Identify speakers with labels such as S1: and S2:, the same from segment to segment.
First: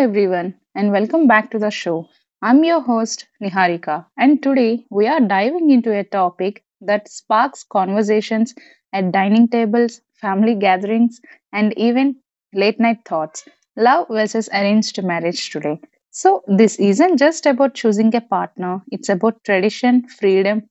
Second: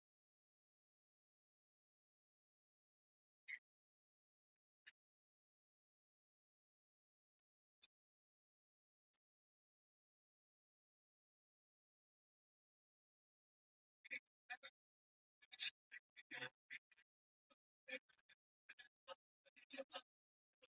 S1: everyone, and welcome back to the show. I'm your host, Niharika, and today we are diving into a topic that sparks conversations at dining tables, family gatherings, and even late night thoughts love versus arranged marriage today. So, this isn't just about choosing a partner, it's about tradition, freedom,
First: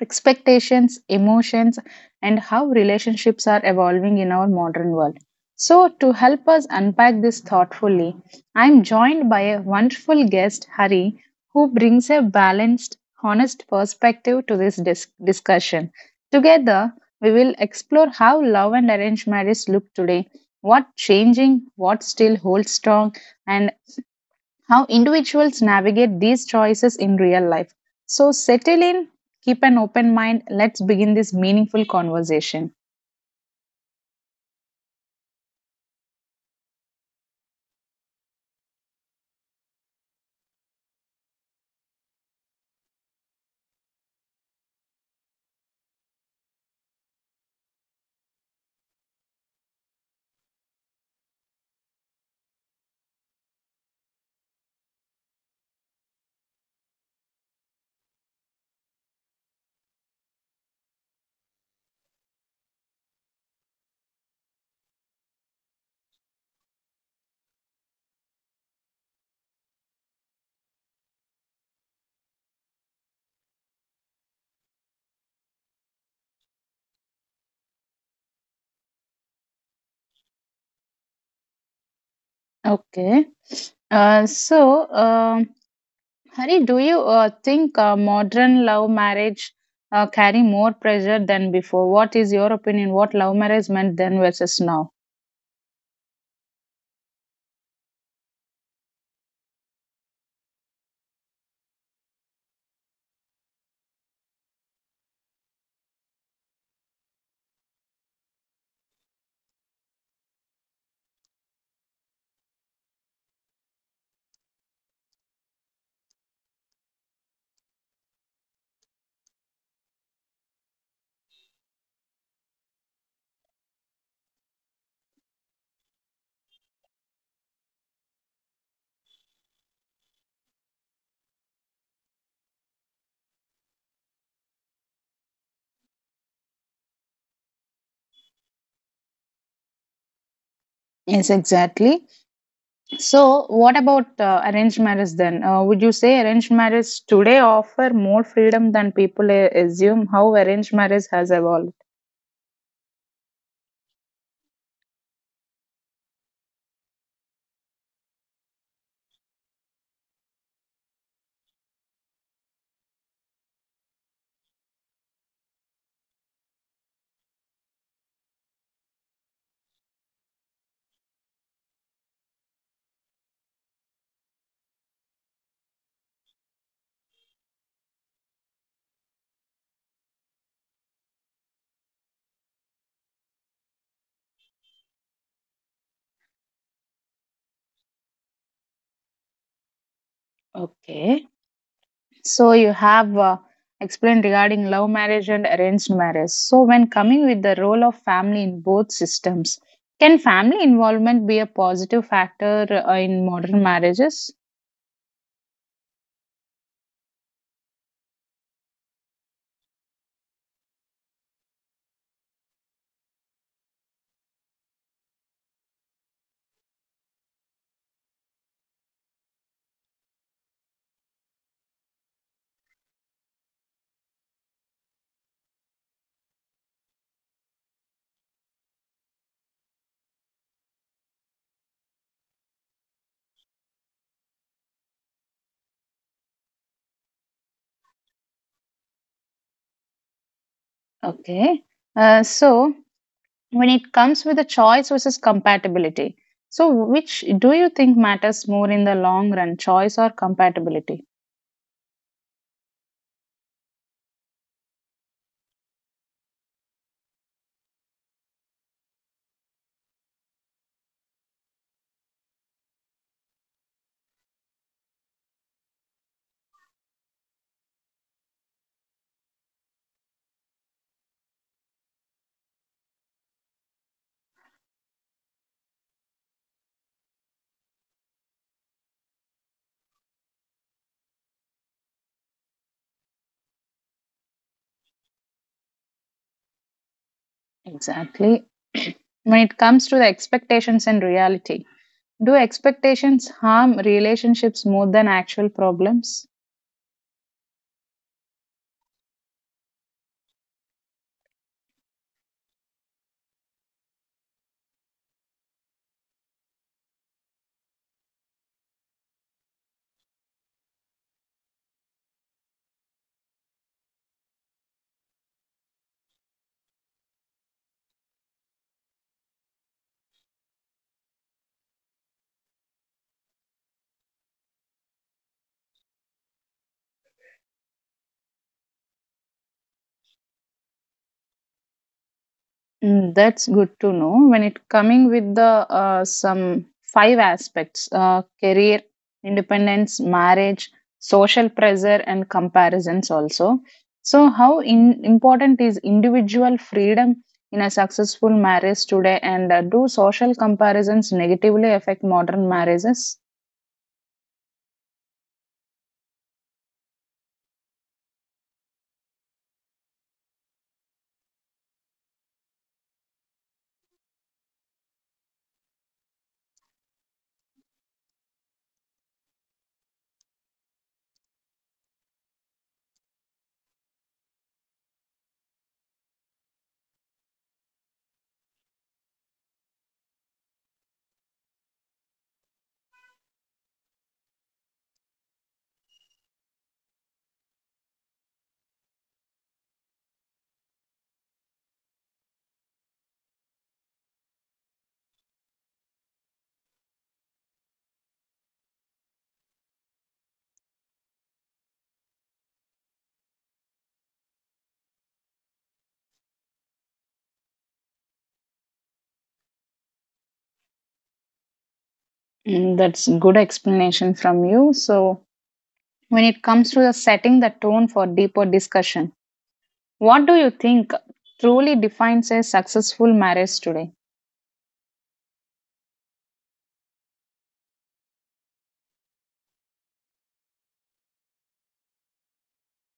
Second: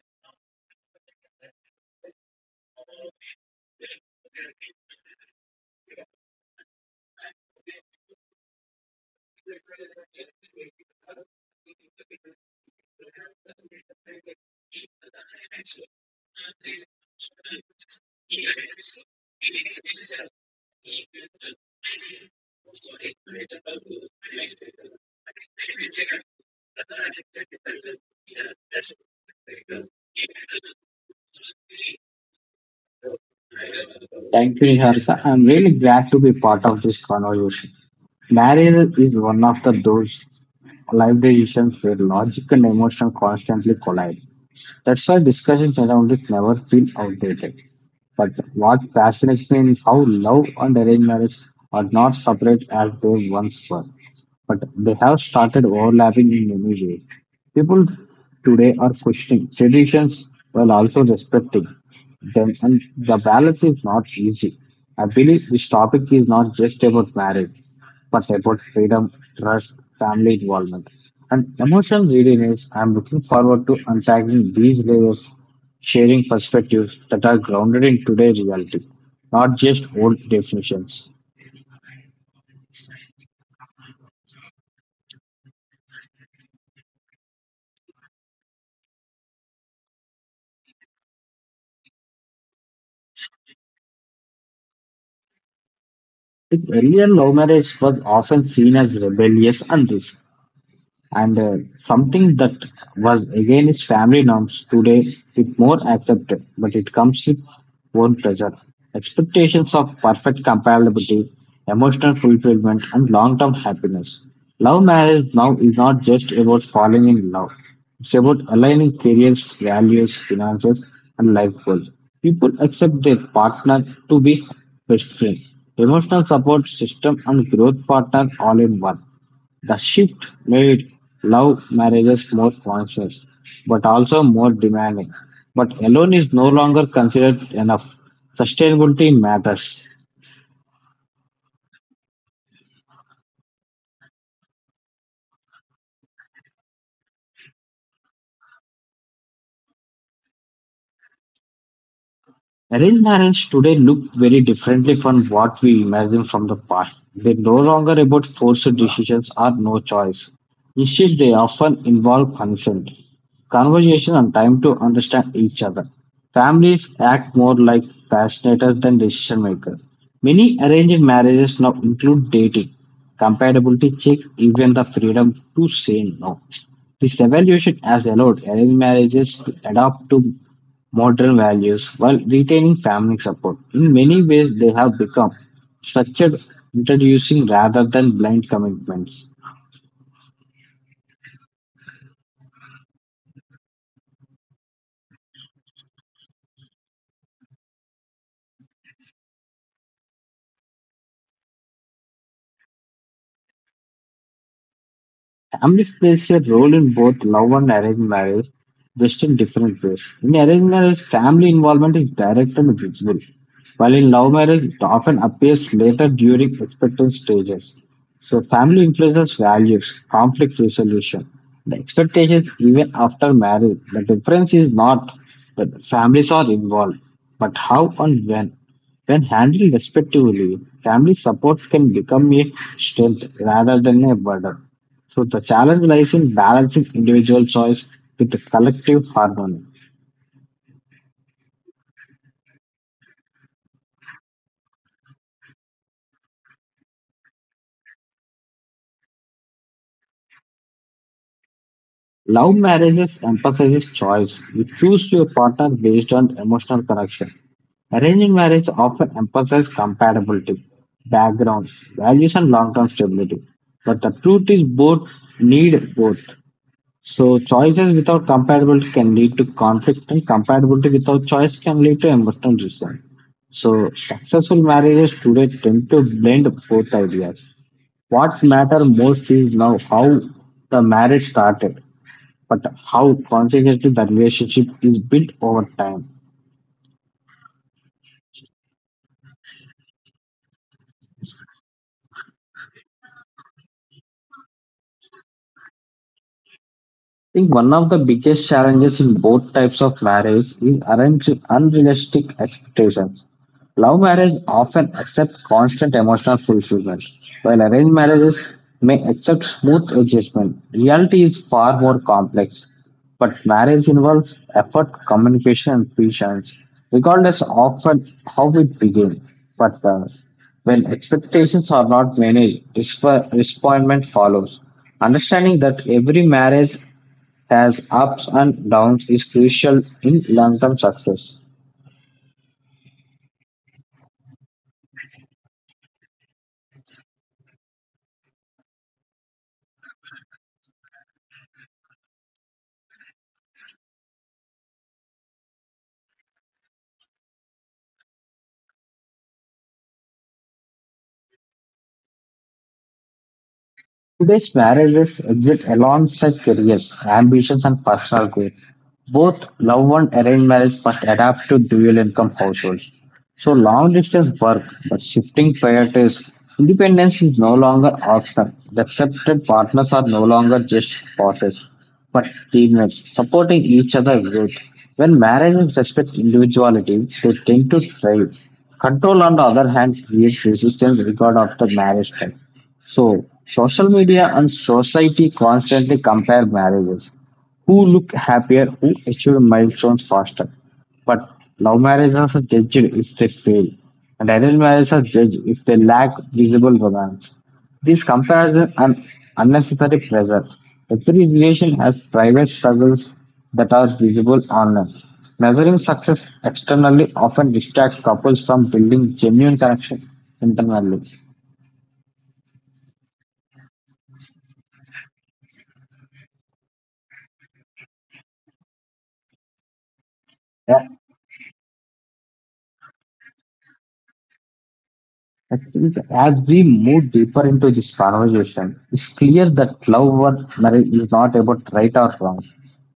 S1: expectations, emotions, and how relationships are evolving in our modern world. So, to help us unpack this thoughtfully, I'm joined by a wonderful guest, Hari, who brings a balanced, honest perspective to this discussion. Together, we will explore how love and arranged marriage look today, what changing, what still holds strong, and how individuals navigate these choices in real life. So, settle in, keep an open mind. Let's begin this meaningful conversation.
S2: Thank you, Niharika. I'm really glad to be part of this conversation. Marriage is one of the those life decisions where logic and emotion constantly collide. That's why discussions around it never feel outdated. But what fascinates me is how love and arranged marriage are not separate as they once were. But they have started overlapping in many ways. People today are questioning traditions while also respecting. The, and the balance is not easy. I believe this topic is not just about marriage, but about freedom, trust, family involvement, and emotional readiness. I'm looking forward to unpacking these layers, sharing perspectives that are grounded in today's reality, not just old definitions.
S1: Okay. So, Hari, do you think modern love marriage carry more pressure than before? What is your opinion? What love marriage meant then versus now?
S2: In earlier love marriage was often seen as rebellious and risky. And something that was against family norms today is more accepted, but it comes with own pressure. Expectations of perfect compatibility, emotional fulfillment, and long term happiness. Love marriage now is not just about falling in love, it's about aligning careers, values, finances, and life goals. People accept their partner to be best friend, emotional support system, and growth partner all in one. The shift made love marriages more conscious, but also more demanding. But alone is no longer considered enough. Sustainability matters.
S1: Yes, exactly. So, what about arranged marriage then? Would you say arranged marriage today offer more freedom than people assume? How arranged marriage has evolved?
S2: Arranged marriage today look very differently from what we imagine from the past. They're no longer about forced decisions or no choice. Instead, they often involve consent, conversation, and time to understand each other. Families act more like facilitators than decision makers. Many arranged marriages now include dating, compatibility checks, even the freedom to say no. This evaluation has allowed arranged marriages to adapt to modern values while retaining family support. In many ways, they have become structured, introducing rather than blind commitments.
S1: Okay. So you have explained regarding love marriage and arranged marriage. So when coming with the role of family in both systems, can family involvement be a positive factor in modern marriages?
S2: Family plays a role in both love and arranged marriage, just in different ways. In arranged marriage, family involvement is direct and visible, while in love marriage, it often appears later during expectant stages. So, family influences values, conflict resolution, the expectations even after marriage. The difference is not that families are involved, but how and when. When handled respectively, family support can become a strength rather than a burden. So the challenge lies in balancing individual choice with the collective harmony.
S1: Okay. So when it comes with the choice versus compatibility, so which do you think matters more in the long run, choice or compatibility?
S2: Love marriages emphasizes choice. You choose your partner based on emotional connection. Arranged marriage often emphasizes compatibility, background, values, and long-term stability. But the truth is both need both. So choices without compatibility can lead to conflict and compatibility without choice can lead to emotional resentment. So successful marriages today tend to blend both ideas. What matters most is now how the marriage started, but how consequently the relationship is built over time.
S1: Exactly. When it comes to the expectations and reality, do expectations harm relationships more than actual problems?
S2: I think one of the biggest challenges in both types of marriage is unrealistic expectations. Love marriage often accepts constant emotional fulfillment, while arranged marriages may accept smooth adjustment. Reality is far more complex, but marriage involves effort, communication, and patience, regardless of how it begins. But when expectations are not managed, disappointment follows. Understanding that every marriage has ups and downs is crucial in long-term success.
S1: Mm, that's good to know. When it coming with the some five aspects: career, independence, marriage, social pressure, and comparisons. Also, so how important is individual freedom in a successful marriage today? And do social comparisons negatively affect modern marriages?
S2: Today's marriages exist alongside careers, ambitions, and personal growth. Both love and arranged marriage must adapt to dual income households. So, long distance work, but shifting priorities, independence is no longer optional. The accepted partners are no longer just bosses, but teammates supporting each other growth. When marriages respect individuality, they tend to thrive. Control, on the other hand, creates resistance regard of the marriage type. So, social media and society constantly compare marriages. Who look happier, who achieve milestones faster. But love marriages are judged if they fail, and arranged marriages are judged if they lack visible romance. This comparison and unnecessary pressure. Every relation has private struggles that are visible online. Measuring success externally often distracts couples from building genuine connection internally.
S1: Mm, that's good explanation from you. So when it comes to the setting the tone for deeper discussion. What do you
S2: Yeah.
S1: think truly defines a successful marriage today?
S2: I think as we move deeper into this conversation, it's clear that love or marriage is not about right or wrong.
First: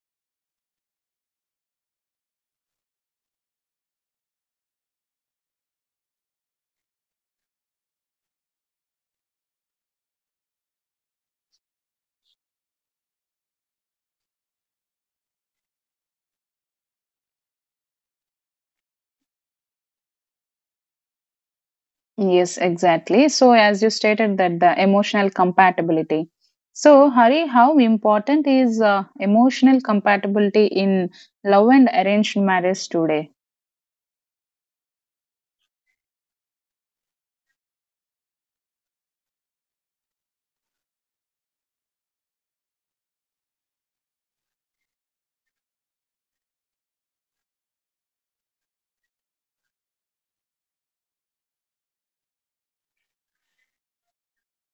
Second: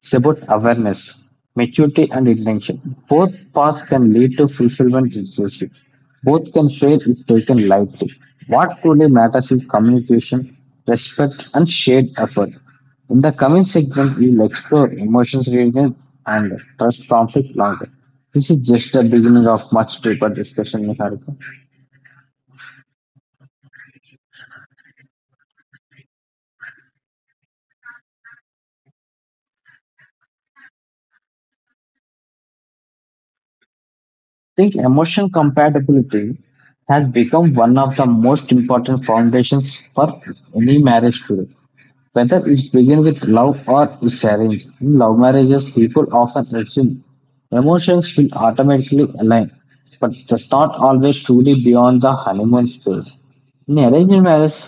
S2: It's about awareness, maturity, and intention. Both paths can lead to fulfillment relationship. Both can fail if taken lightly. What truly matters is communication, respect, and shared effort. In the coming segment, we'll explore emotions, readiness, and trust conflict longer. This is just the beginning of much deeper discussion, Niharika.
S1: Yes, exactly. So, as you stated, that the emotional compatibility. So, Hari, how important is emotional compatibility in love and arranged marriage today?
S2: Think emotion compatibility has become one of the most important foundations for any marriage today. Whether it's begin with love or it's arranged, in love marriages, people often assume emotions will automatically align, but that's not always truly beyond the honeymoon phase. In arranged marriage,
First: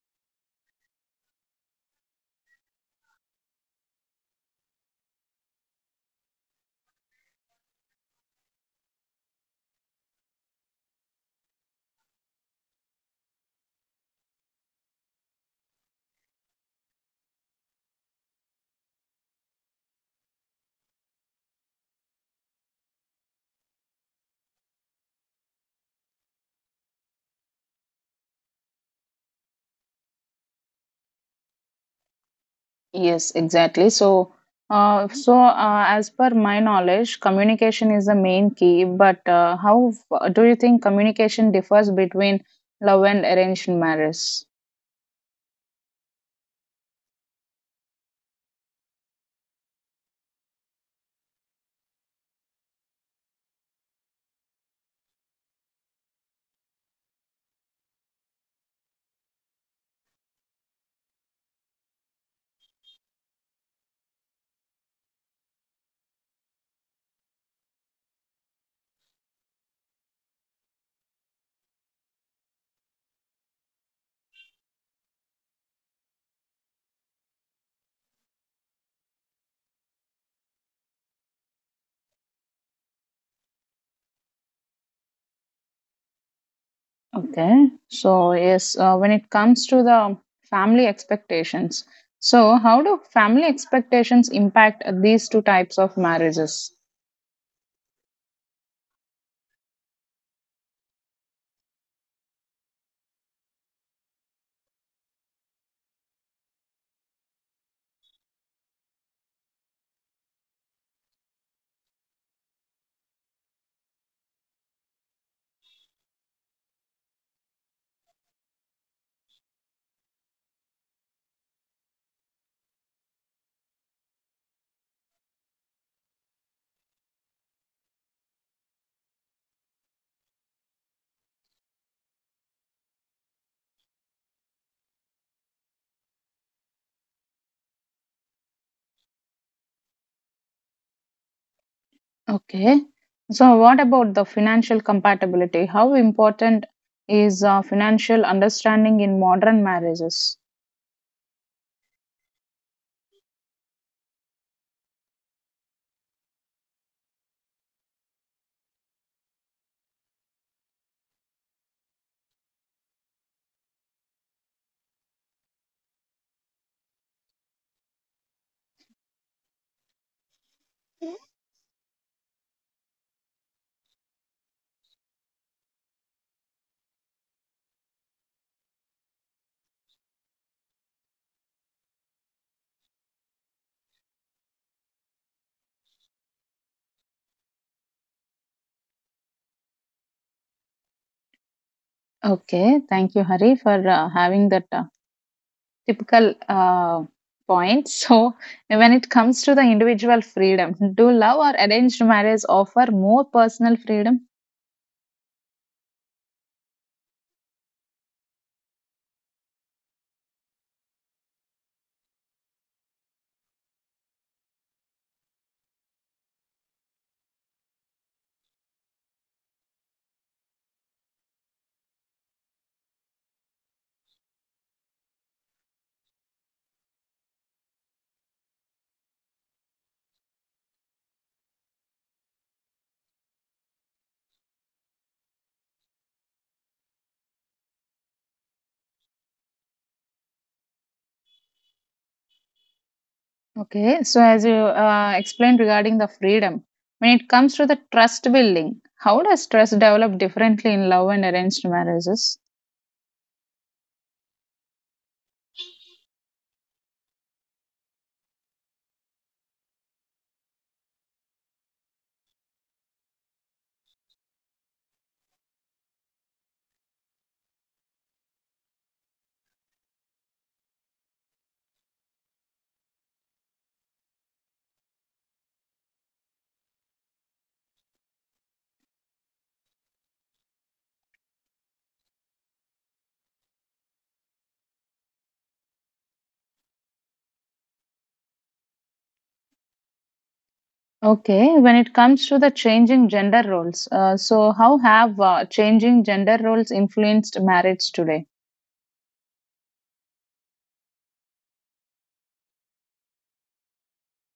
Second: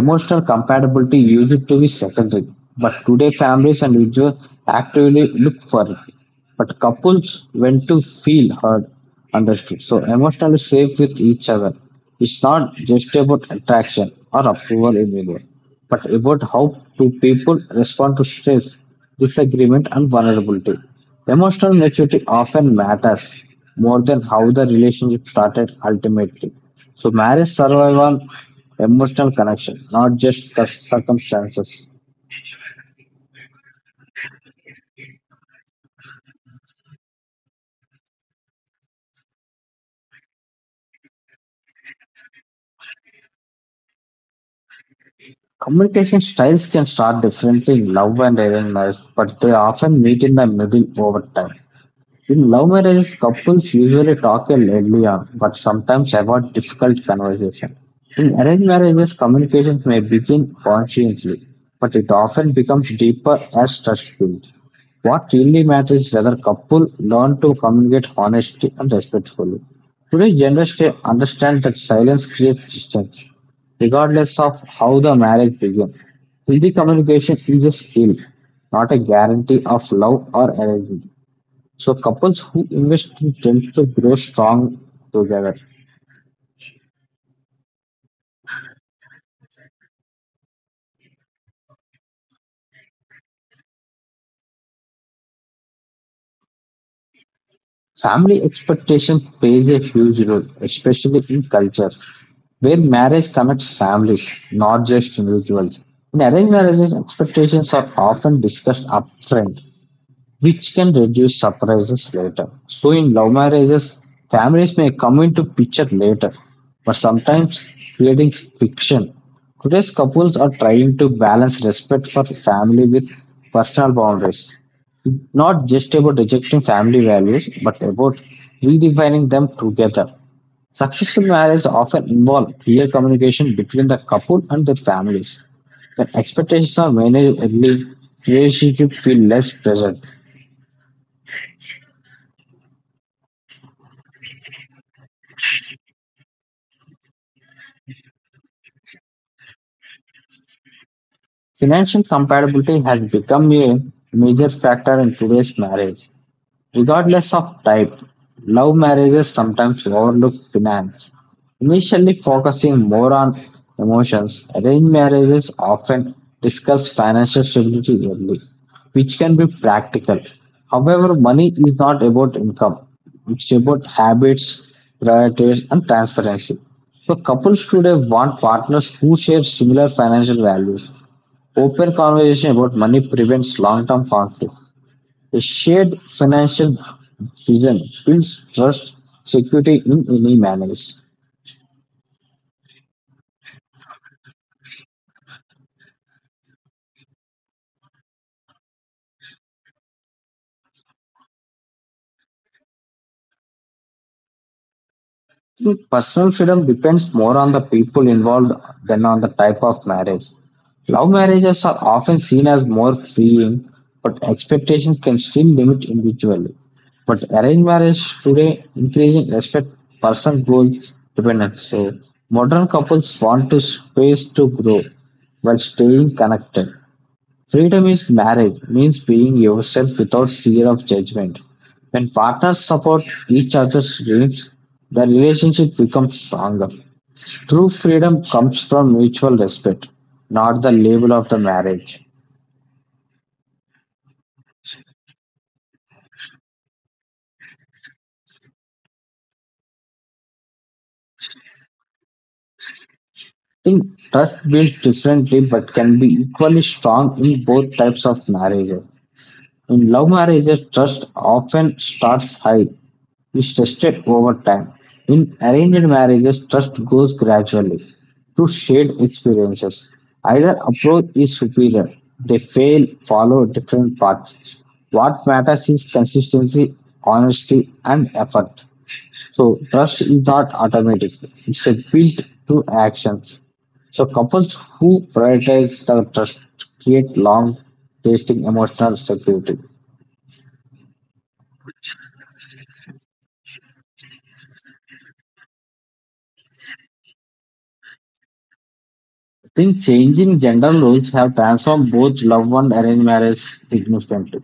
S2: emotional compatibility used to be secondary, but today families and individuals actively look for it. But couples want to feel heard, understood, so emotionally safe with each other. It's not just about attraction or approval anymore but about how do people respond to stress, disagreement, and vulnerability. Emotional maturity often matters more than how the relationship started ultimately. So, marriage survives on emotional connection, not just the circumstances.
S1: Yes, exactly. So, as per my knowledge, communication is the main key. But how do you think communication differs between love and arranged marriage?
S2: Communication styles can start differently in love and arranged marriage, but they often meet in the middle over time. In love marriages, couples usually talk early on, but sometimes avoid difficult conversation. In arranged marriages, communications may begin consciously, but it often becomes deeper as trust builds. What really matters is whether couple learn to communicate honestly and respectfully. Today's generation understands that silence creates distance, regardless of how the marriage began. Healthy communication is a skill, not a guarantee of love or arrangement. So couples who invest tend to grow strong together.
S1: Okay. So yes, when it comes to the family expectations, so how do family expectations impact these two types of marriages?
S2: Family expectation plays a huge role, especially in culture, where marriage connects families, not just individuals. In arranged marriages, expectations are often discussed upfront, which can reduce surprises later. So in love marriages, families may come into picture later, but sometimes creating fiction. Today's couples are trying to balance respect for family with personal boundaries. It's not just about rejecting family values, but about redefining them together. Successful marriages often involve clear communication between the couple and their families. When expectations are managed early, relationships feel less pressure.
S1: Okay. So what about the financial compatibility? How important is financial understanding in modern marriages?
S2: Financial compatibility has become a major factor in today's marriage. Regardless of type, love marriages sometimes overlook finance. Initially focusing more on emotions, arranged marriages often discuss financial stability early, which can be practical. However, money is not about income, it's about habits, priorities, and transparency. So, couples today want partners who share similar financial values. Open conversation about money prevents long-term conflict. A shared financial vision builds trust, security in any manners.
S1: Okay, thank you, Hari, for having that typical point. So, when it comes to the individual freedom, do love or arranged marriage offer more personal freedom?
S2: Think personal freedom depends more on the people involved than on the type of marriage. Love marriages are often seen as more freeing, but expectations can still limit individually. But arranged marriage today increasing respect person goals dependence. So modern couples want to space to grow while staying connected. Freedom is marriage means being yourself without fear of judgment. When partners support each other's dreams, the relationship becomes stronger. True freedom comes from mutual respect, not the label of the marriage.
S1: Okay, so as you explained regarding the freedom, when it comes to the trust building, how does trust develop differently in love and arranged marriages?
S2: I think trust builds differently but can be equally strong in both types of marriages. In love marriages, trust often starts high is tested over time. In arranged marriages, trust grows gradually through shared experiences. Either approach is superior, they fail, follow different paths. What matters is consistency, honesty, and effort. So, trust is not automatic, it's a built through actions. So, couples who prioritize the trust create long lasting emotional security.
S1: Okay, when it comes to the changing gender roles, so how have changing gender roles influenced marriage today?
S2: Think changing gender roles have transformed both love and arranged marriage significantly.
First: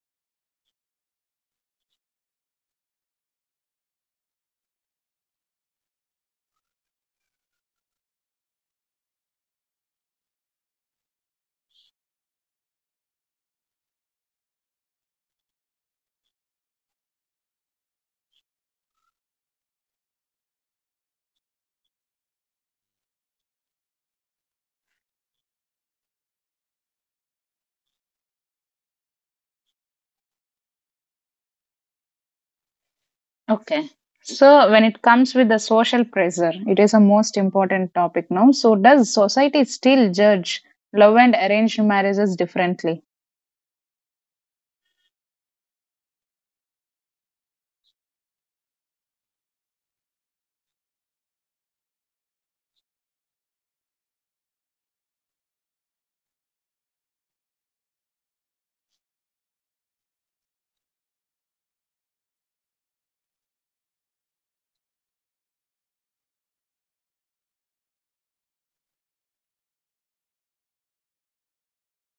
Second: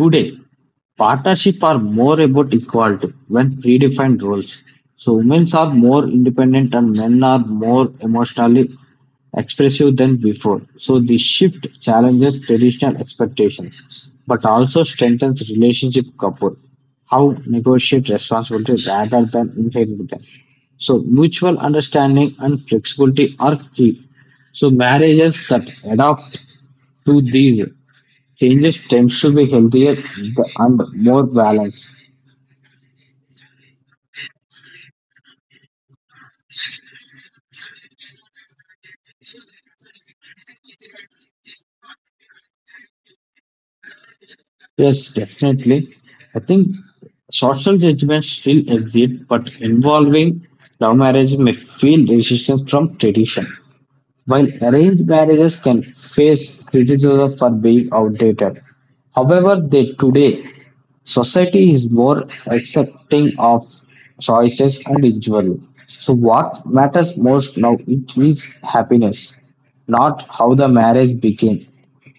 S2: Today, partnership are more about equality when predefined roles. So women are more independent and men are more emotionally expressive than before. So the shift challenges traditional expectations, but also strengthens relationship couple. How negotiate responsibility rather than inherit them. So mutual understanding and flexibility are key. So marriages that adapt to these changes tends to be healthier and more balanced.
S1: Okay. So, when it comes with the social pressure, it is a most important topic now. So, does society still judge love and arranged marriages differently?
S2: Yes, definitely. I think social judgments still exist, but involving love marriage may feel resistance from tradition, while arranged marriages can face criticism for being outdated. However, they today society is more accepting of choices and individual. So what matters most now it is happiness, not how the marriage became.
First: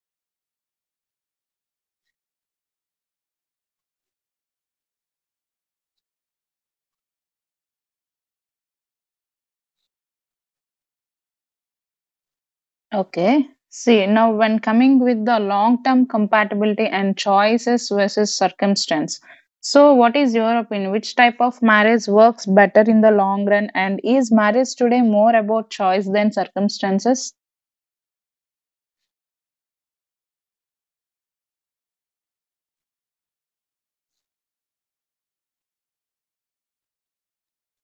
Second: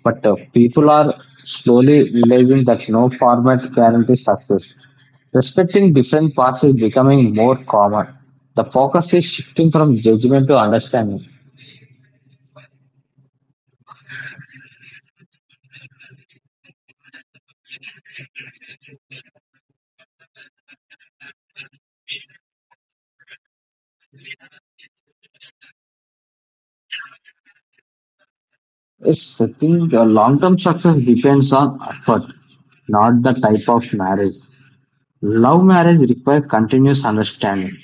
S2: But people are slowly realizing that no format guarantees success. Respecting different paths is becoming more common. The focus is shifting from judgment to understanding.
S1: Okay. See, now when coming with the long term compatibility and choices versus circumstance. So, what is your opinion? Which type of marriage works better in the long run? And is marriage today more about choice than circumstances?
S2: Yes, I think long term success depends on effort, not the type of marriage. Love marriage requires continuous understanding.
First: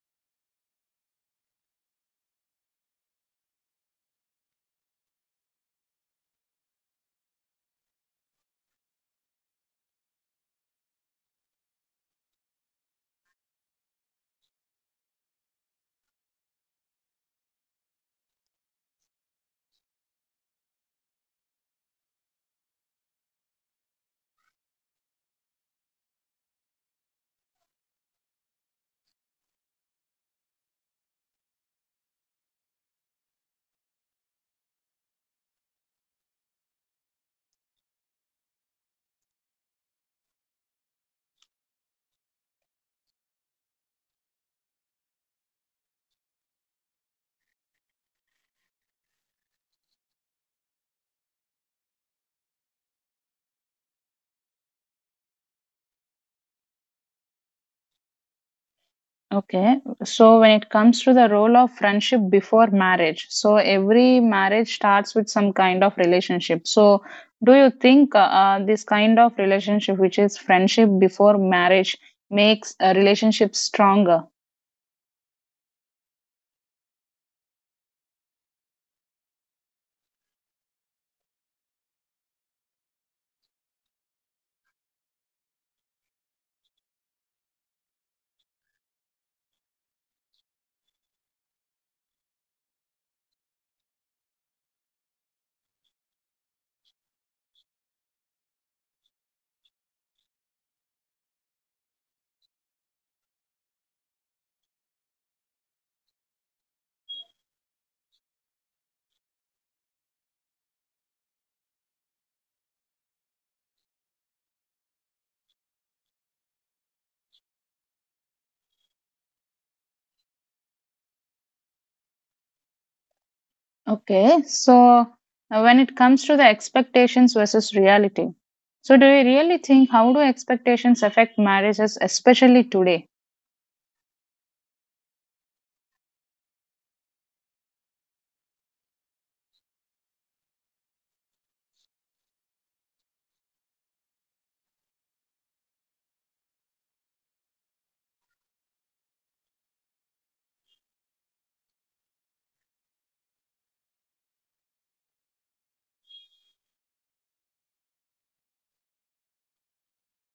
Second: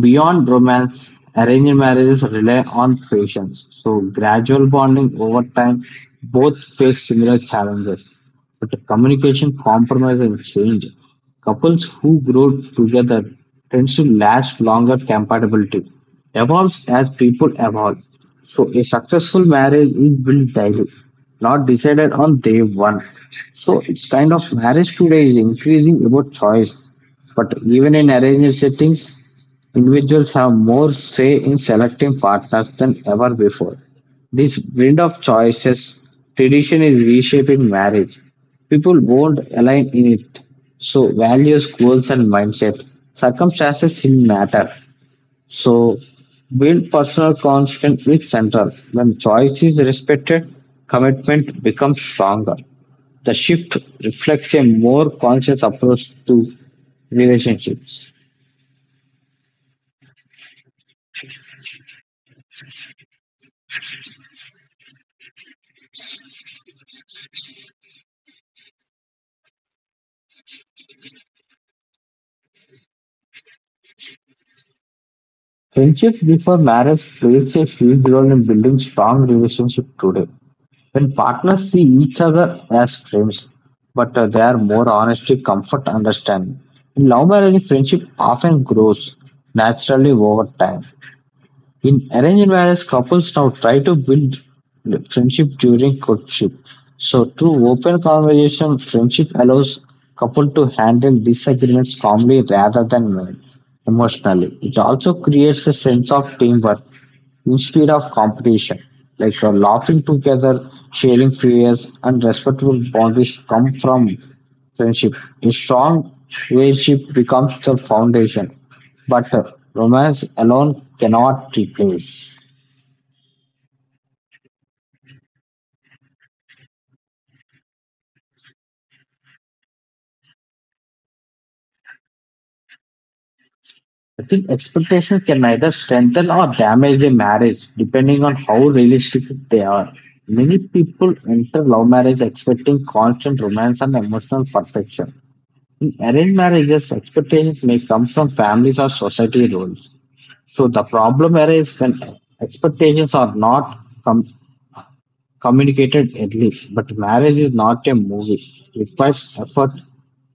S2: Beyond romance, arranged marriages rely on patience, so gradual bonding over time. Both face similar challenges, but the communication, compromise, and change. Couples who grow together tend to last longer. Compatibility evolves as people evolve. So a successful marriage is built daily, not decided on day one. So it's kind of marriage today is increasing about choice, but even in arranged settings, individuals have more say in selecting partners than ever before. This blend of choices tradition is reshaping marriage. People won't align in it. So values, goals and mindset. Circumstances still matter. So build personal constant with central. When choice is respected, commitment becomes stronger. The shift reflects a more conscious approach to relationships.
S1: Okay, so when it comes to the role of friendship before marriage, so every marriage starts with some kind of relationship. So, do you think this kind of relationship, which is friendship before marriage, makes a relationship stronger?
S2: Friendships before marriage plays a huge role in building strong relationships today. When partners see each other as friends, but they are more honesty, comfort, understanding. In love marriage, friendship often grows naturally over time. In arranged marriage, couples now try to build friendship during courtship. So, through open conversation, friendship allows couple to handle disagreements calmly rather than emotionally. It also creates a sense of teamwork instead of competition. Like laughing together, sharing fears, and respectful boundaries come from friendship. A strong relationship becomes the foundation, but romance alone cannot replace.
S1: Okay, so when it comes to the expectations versus reality, so do you really think how do expectations affect marriages, especially today?
S2: I think expectations can either strengthen or damage a marriage depending on how realistic they are. Many people enter love marriage expecting constant romance and emotional perfection. In arranged marriages, expectations may come from families or society roles. So the problem arises when expectations are not com- communicated early. But marriage is not a movie. It requires effort,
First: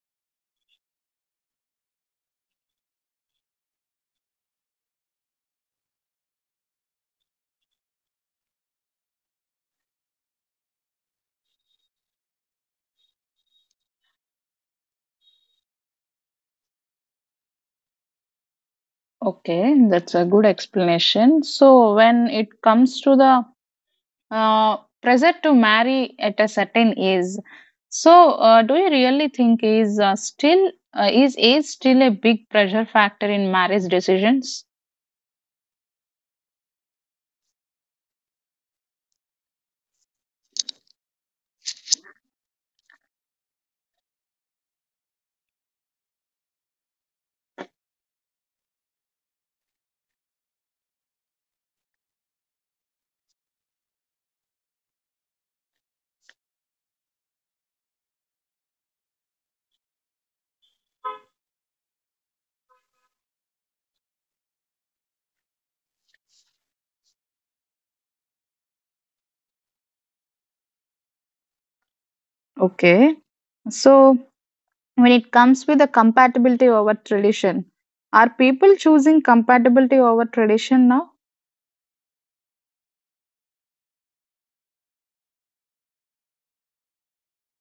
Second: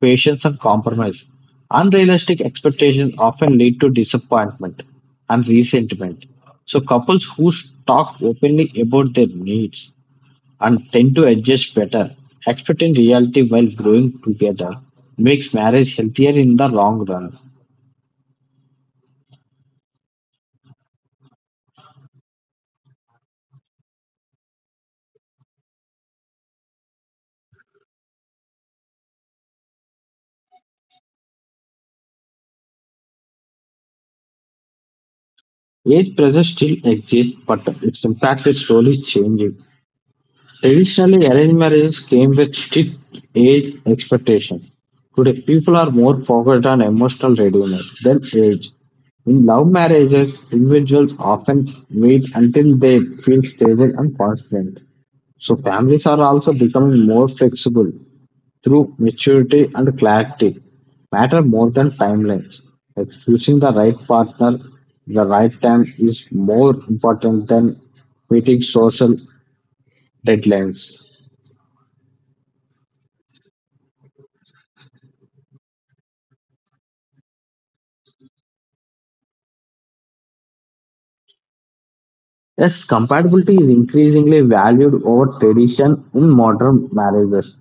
S2: patience, and compromise. Unrealistic expectations often lead to disappointment and resentment. So couples who talk openly about their needs and tend to adjust better. Expecting reality while growing together makes marriage healthier in the long run.
S1: Okay, that's a good explanation. So, when it comes to the pressure to marry at a certain age. So, do you really think is still is age still a big pressure factor in marriage decisions?
S2: Age pressure still exists, but its impact is slowly changing. Traditionally, arranged marriages came with strict age expectations. Today, people are more focused on emotional readiness than age. In love marriages, individuals often wait until they feel stable and confident. So, families are also becoming more flexible. Through maturity and clarity matter more than timelines. Like choosing the right partner, the right time is more important than meeting social deadlines.
S1: Okay. So, when it comes with the compatibility over tradition, are people choosing compatibility over tradition now?
S2: Yes, compatibility is increasingly valued over tradition in modern marriages,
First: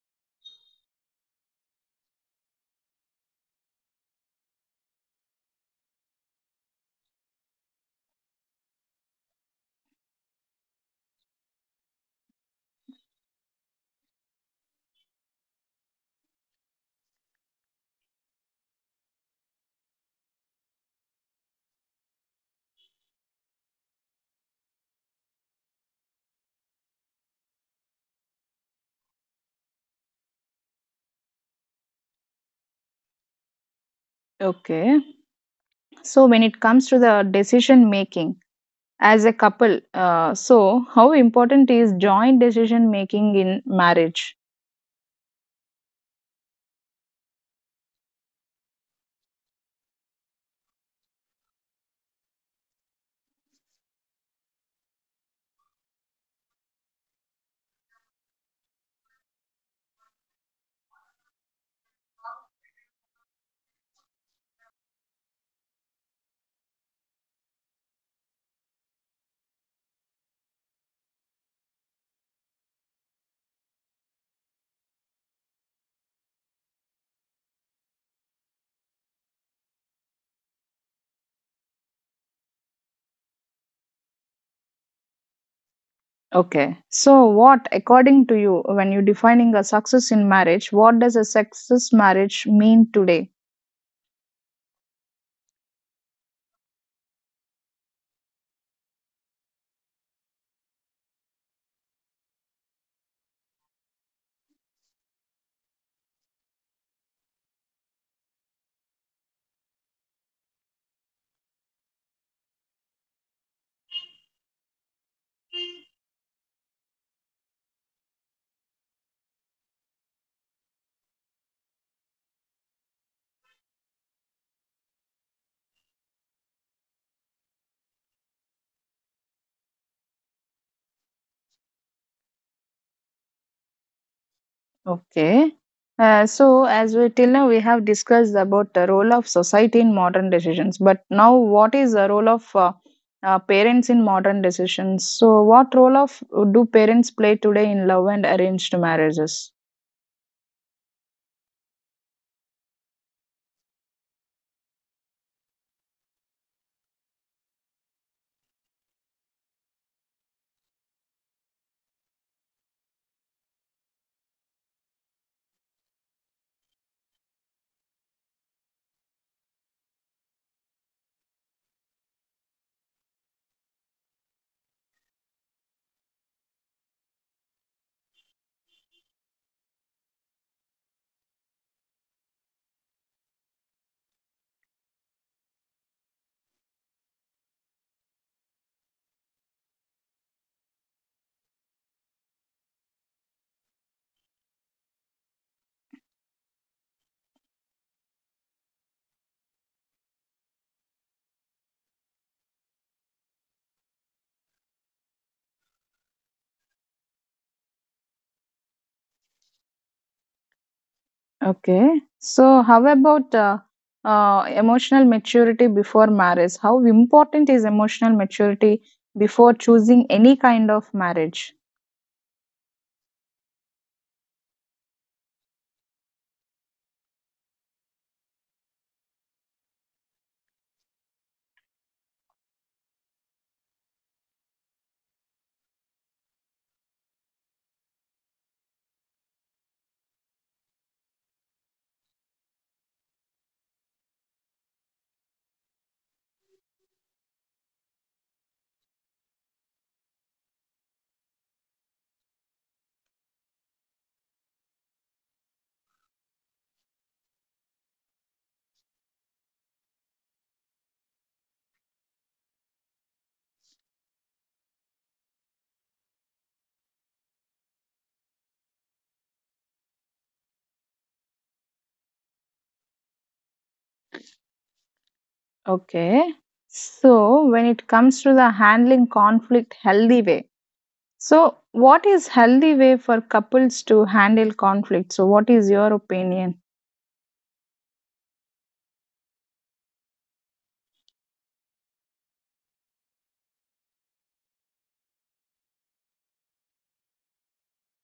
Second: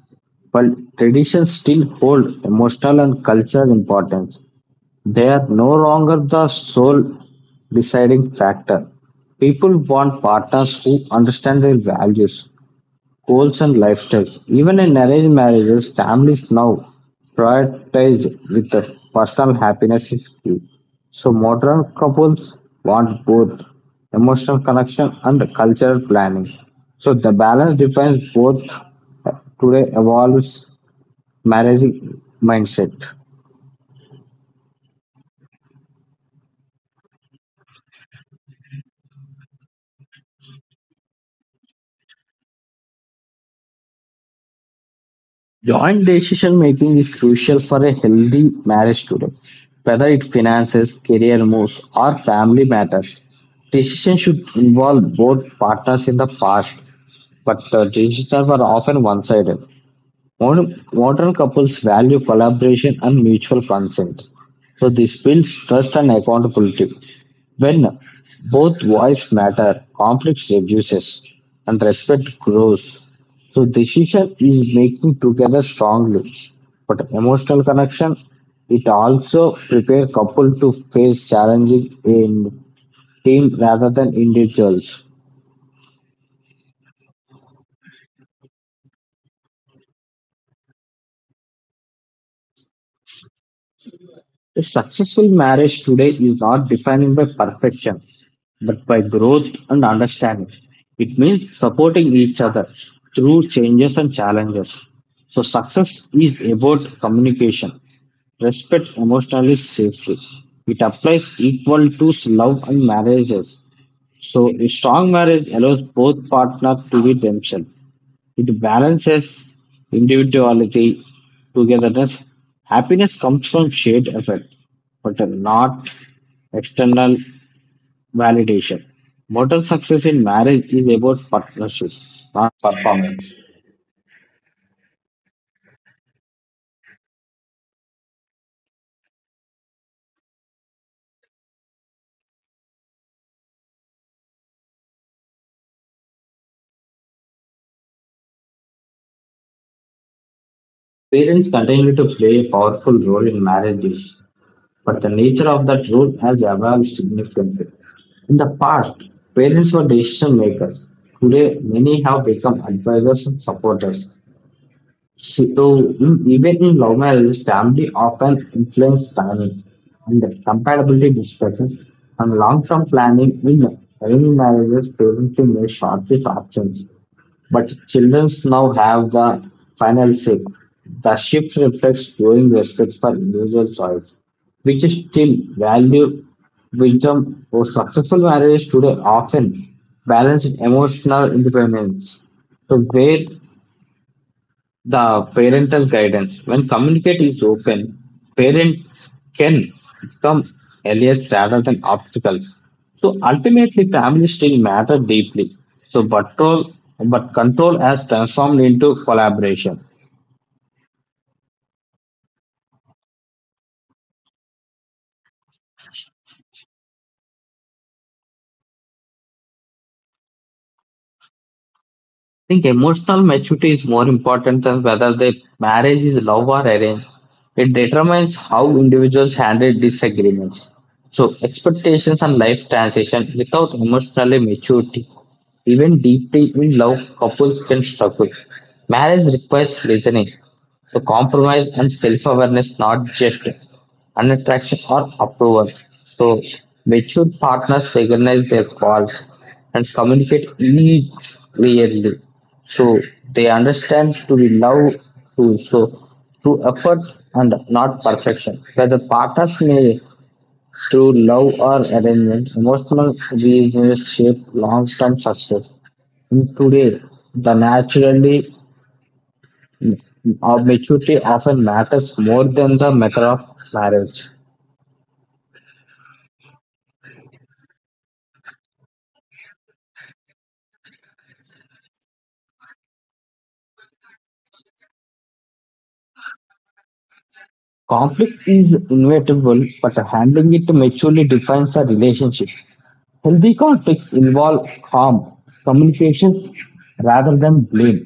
S2: but traditions still hold emotional and cultural importance. They are no longer the sole deciding factor. People want partners who understand their values, goals and lifestyles. Even in arranged marriages, families now prioritize with the personal happiness is key. So modern couples want both emotional connection and cultural planning. So the balance defines both uh, today evolves marriage mindset.
S1: Okay. So, when it comes to the decision making as a couple, so how important is joint decision making in marriage?
S2: Joint decision making is crucial for a healthy marriage today. Whether it finances, career moves, or family matters, decisions should involve both partners in the past, but the decisions were often one sided. Modern couples value collaboration and mutual consent. So, this builds trust and accountability. When both voices matter, conflict reduces and respect grows. So decision is making together strongly, but emotional connection it also prepare couple to face challenging in team rather than individuals.
S1: Okay. So, what, according to you, when you're defining a success in marriage, what does a success marriage mean today?
S2: A successful marriage today is not defined by perfection, but by growth and understanding. It means supporting each other through changes and challenges. So, success is about communication, respect emotionally safety. It applies equal to love and marriages. So, a strong marriage allows both partners to be themselves it balances individuality, togetherness. Happiness comes from shared effort, but not external validation. Modern success in marriage is about partnership, not performance.
S1: Okay. So, as we till now we have discussed about the role of society in modern decisions, but now what is the role of parents in modern decisions? So, what role of do parents play today in love and arranged marriages?
S2: Parents continue to play a powerful role in marriages, but the nature of that role has evolved significantly. In the past, parents were decision makers. Today, many have become advisors and supporters. So even in love marriages, family often influence timing and compatibility discussions and long-term planning in early marriages parents can make shortest options. But children now have the final say. The shift reflects growing respect for individual choice, which is still value wisdom for successful marriages today often balance emotional independence. So where the parental guidance. When communicate is open, parents can become allies rather than obstacles. So ultimately, family still matter deeply. So, but, role, but control has transformed into collaboration.
S1: Okay. So, how about emotional maturity before marriage? How important is emotional maturity before choosing any kind of marriage?
S2: Think emotional maturity is more important than whether the marriage is love or arranged. It determines how individuals handle disagreements. So, expectations and life transition without emotional maturity, even deeply in love, couples can struggle. Marriage requires listening, so compromise and self-awareness, not just an attraction or approval. So mature partners recognize their faults and communicate it clearly so they understand to be love through through effort and not perfection whether partners may through love or arrangement emotional reasons shape long-term success in today the naturally of maturity often matters more than the matter of marriage
S1: Okay. So, when it comes to the handling conflict healthy way, so what is healthy way for couples to handle conflict? So, what is your opinion?
S2: conflict is inevitable but handling it maturely defines the relationship. Healthy conflicts involve calm communication rather than blame.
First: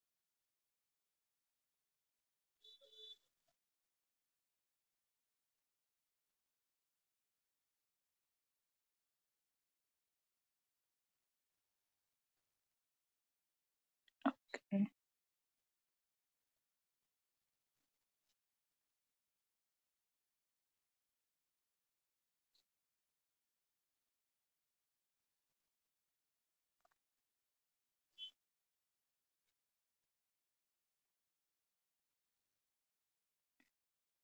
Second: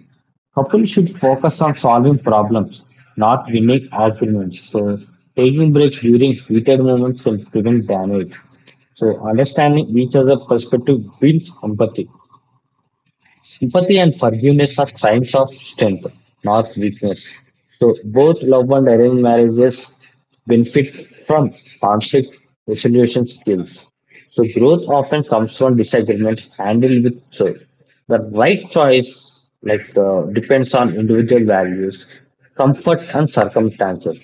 S2: Couples should focus on solving problems, not winning arguments. So, taking breaks during heated moments can prevent damage. So, understanding each other's perspective builds empathy. Empathy and forgiveness are signs of strength, not weakness. So both love and arranged marriages benefit from conflict resolution skills. So growth often comes from disagreements handled with soul. The right choice like depends on individual values, comfort and circumstances.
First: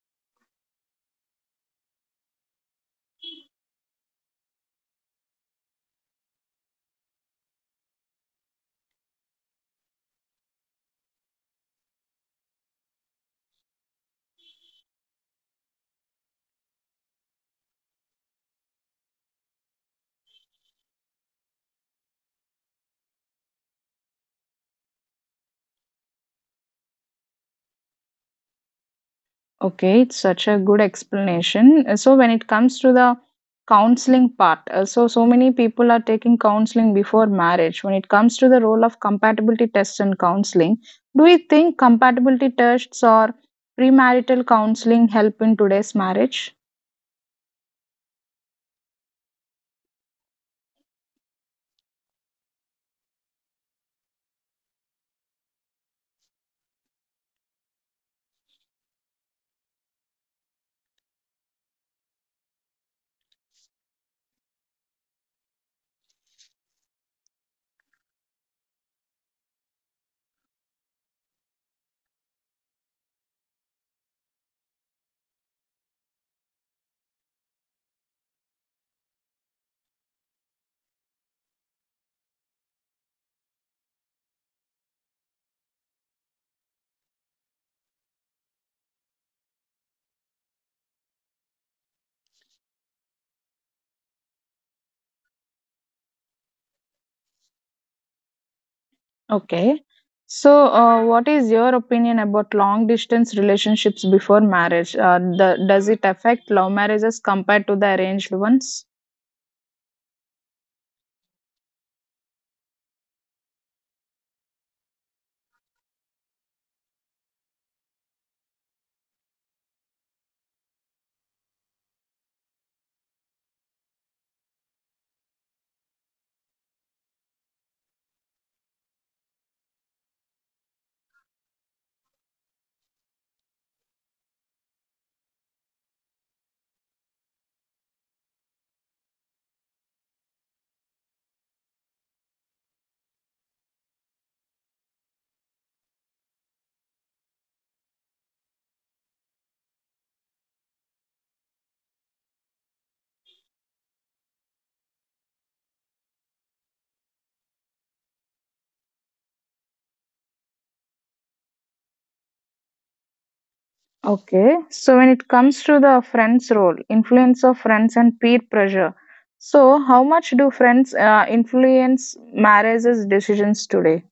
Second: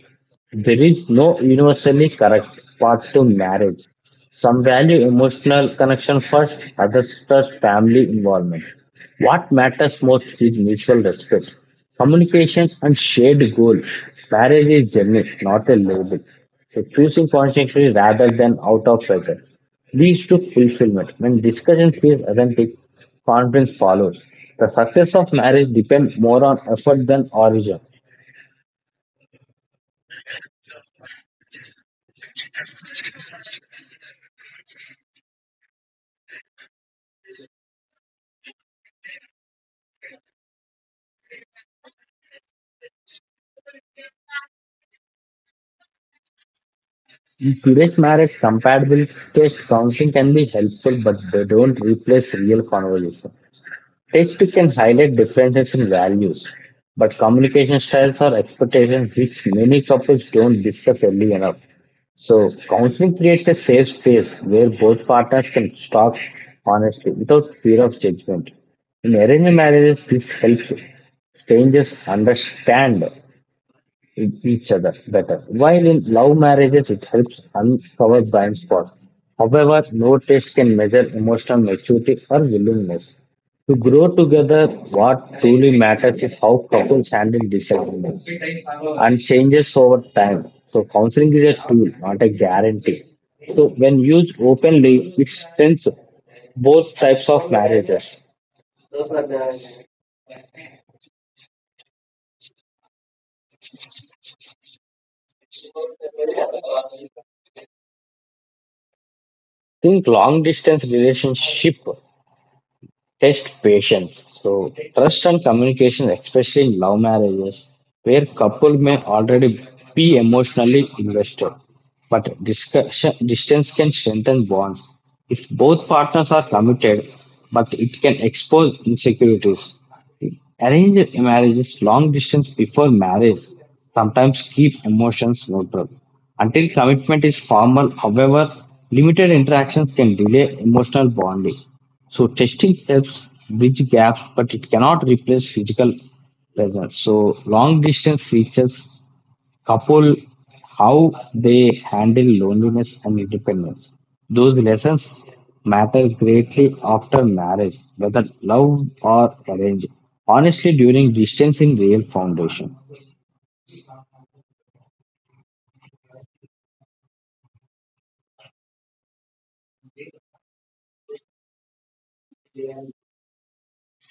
S2: There is no universally correct path to marriage. Some value emotional connection first, others trust family involvement. What matters most is mutual respect, communication, and shared goal. Marriage is journey, not a label. So choosing consciously rather than out of pressure leads to fulfillment. When discussion feels authentic, confidence follows. The success of marriage depends more on effort than origin.
S1: Okay, it's such a good explanation. So when it comes to the counseling part, so many people are taking counseling before marriage. When it comes to the role of compatibility tests in counseling, do you think compatibility tests or premarital counseling help in today's marriage?
S2: In today's marriage, compatibility test counseling can be helpful, but they don't replace real conversation. Text can highlight differences in values, but communication styles are expectations which many couples don't discuss early enough. So, counseling creates a safe space where both partners can talk honestly without fear of judgment. In arranged marriages, this helps strangers understand each other better. While in love marriages, it helps uncover blind spots. However, no test can measure emotional maturity or willingness. To grow together, what truly matters is how couples handle disagreements and changes over time. So, counseling is a tool, not a guarantee. So, when used openly, it strengthens both types of marriages.
S1: Okay. So what is your opinion about long distance relationships before marriage? Does it affect love marriages compared to the arranged ones?
S2: Think long distance relationship test patience. So, trust and communication, especially in love marriages, where couple may already be emotionally invested. But discussion, distance can strengthen bonds if both partners are committed, but it can expose insecurities. Arranged marriages long distance before marriage sometimes keep emotions neutral. Until commitment is formal, however, limited interactions can delay emotional bonding. So testing helps bridge gaps, but it cannot replace physical presence. So long distance reaches couple how they handle loneliness and independence. Those lessons matter greatly after marriage, whether love or arranged. Honestly, during distancing, real foundation. I
S1: Okay, so when it comes to the friends' role, influence of friends and peer pressure. So, how much do friends influence marriages decisions today?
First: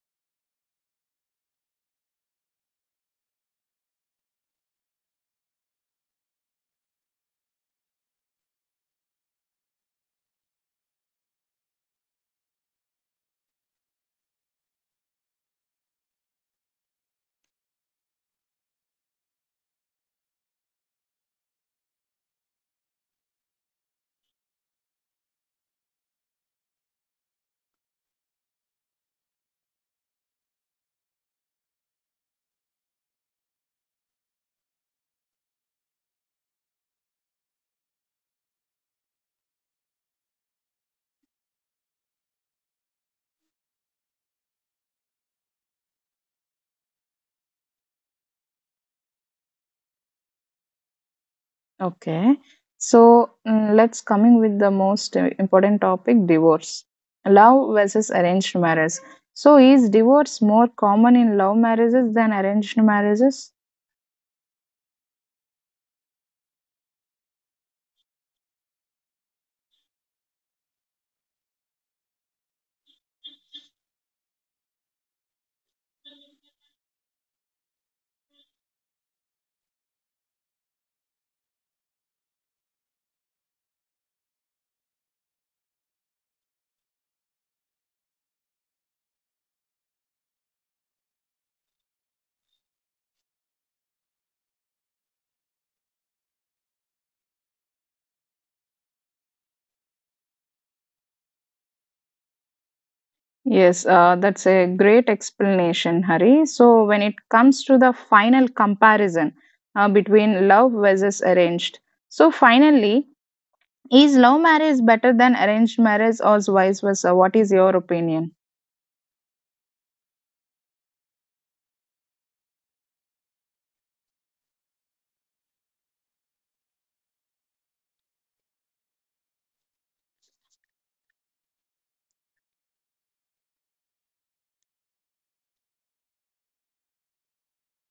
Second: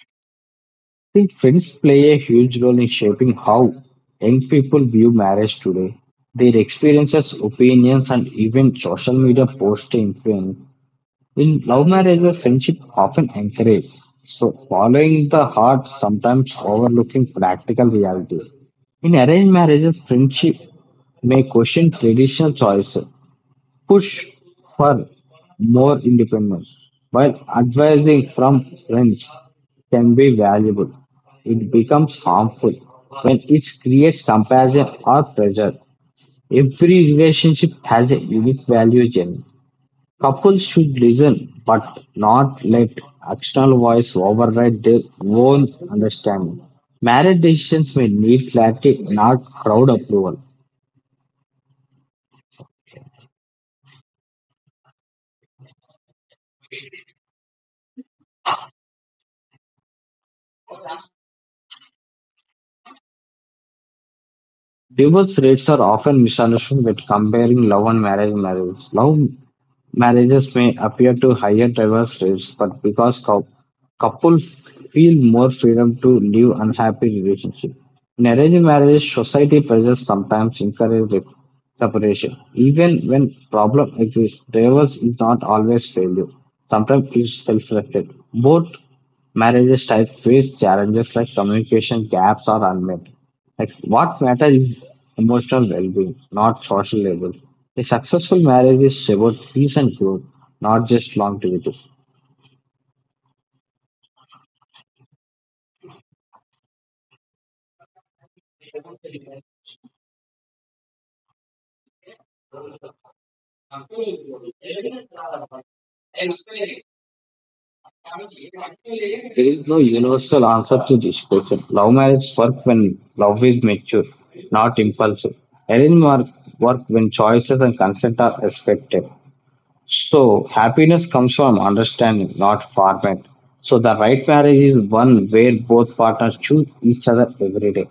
S2: think friends play a huge role in shaping how young people view marriage today. Their experiences, opinions, and even social media posts influence in love marriages, friendship often encouraged. So, following the heart, sometimes overlooking practical reality. In arranged marriages, friendship may question traditional choices, push for more independence, while advising from friends can be valuable. It becomes harmful when it creates comparison or pressure. Every relationship has a unique value journey. Couples should listen, but not let external voice override their own understanding. Marriage decisions may need clarity, not crowd approval.
S1: Okay, so mm, let's coming with the most important topic: divorce, love versus arranged marriage. So, is divorce more common in love marriages than arranged marriages?
S2: Divorce rates are often misunderstood when comparing love and marriage marriages. Love marriages may appear to higher divorce rates, but because couples feel more freedom to live unhappy relationship. In arranged marriage, society pressures sometimes encourage separation. Even when problem exists, divorce is not always failure. Sometimes it's self-reflected. Both marriages type face challenges like communication gaps or unmet. Like what matters is emotional well-being, not social labels. A successful marriage is about peace and growth, not just longevity.
S1: Yes, that's a great explanation, Hari. So, when it comes to the final comparison between love versus arranged, so finally, is love marriage better than arranged marriage or vice versa? What is your opinion?
S2: There is no universal answer to this question. Love marriages work when love is mature, not impulsive. Arranged mar- Work when choices and consent are respected. So, happiness comes from understanding, not format. So, the right marriage is one where both partners choose each other every day.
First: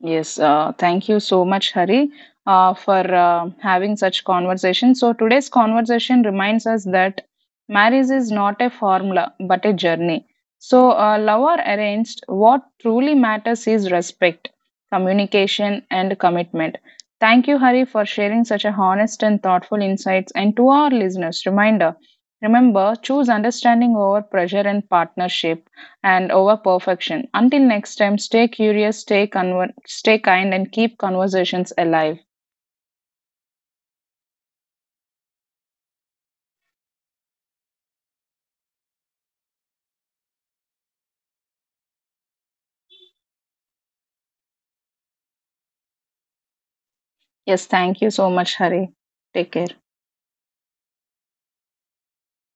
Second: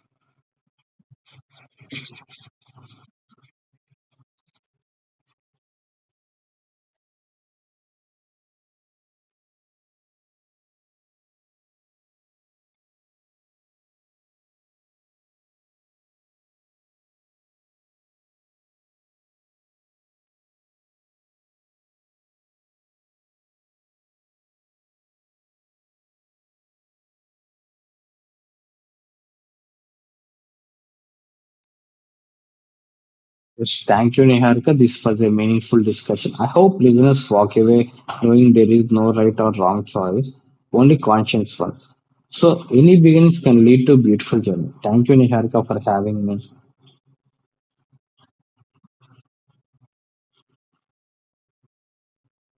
S1: Yes, thank you so much, Hari, for having such conversation. So today's conversation reminds us that marriage is not a formula but a journey. So love or arranged, what truly matters is respect, communication, and commitment. Thank you, Hari, for sharing such a honest and thoughtful insights. And to our listeners, reminder: remember, choose understanding over pressure and partnership and over perfection. Until next time, stay curious, stay kind, and keep conversations alive.
S2: Yes, thank you, Niharika. This was a meaningful discussion. I hope listeners walk away knowing there is no right or wrong choice, only conscience ones. So, any beginnings can lead to beautiful journey. Thank you, Niharika, for having me.
S1: Yes, thank you so much, Hari. Take care.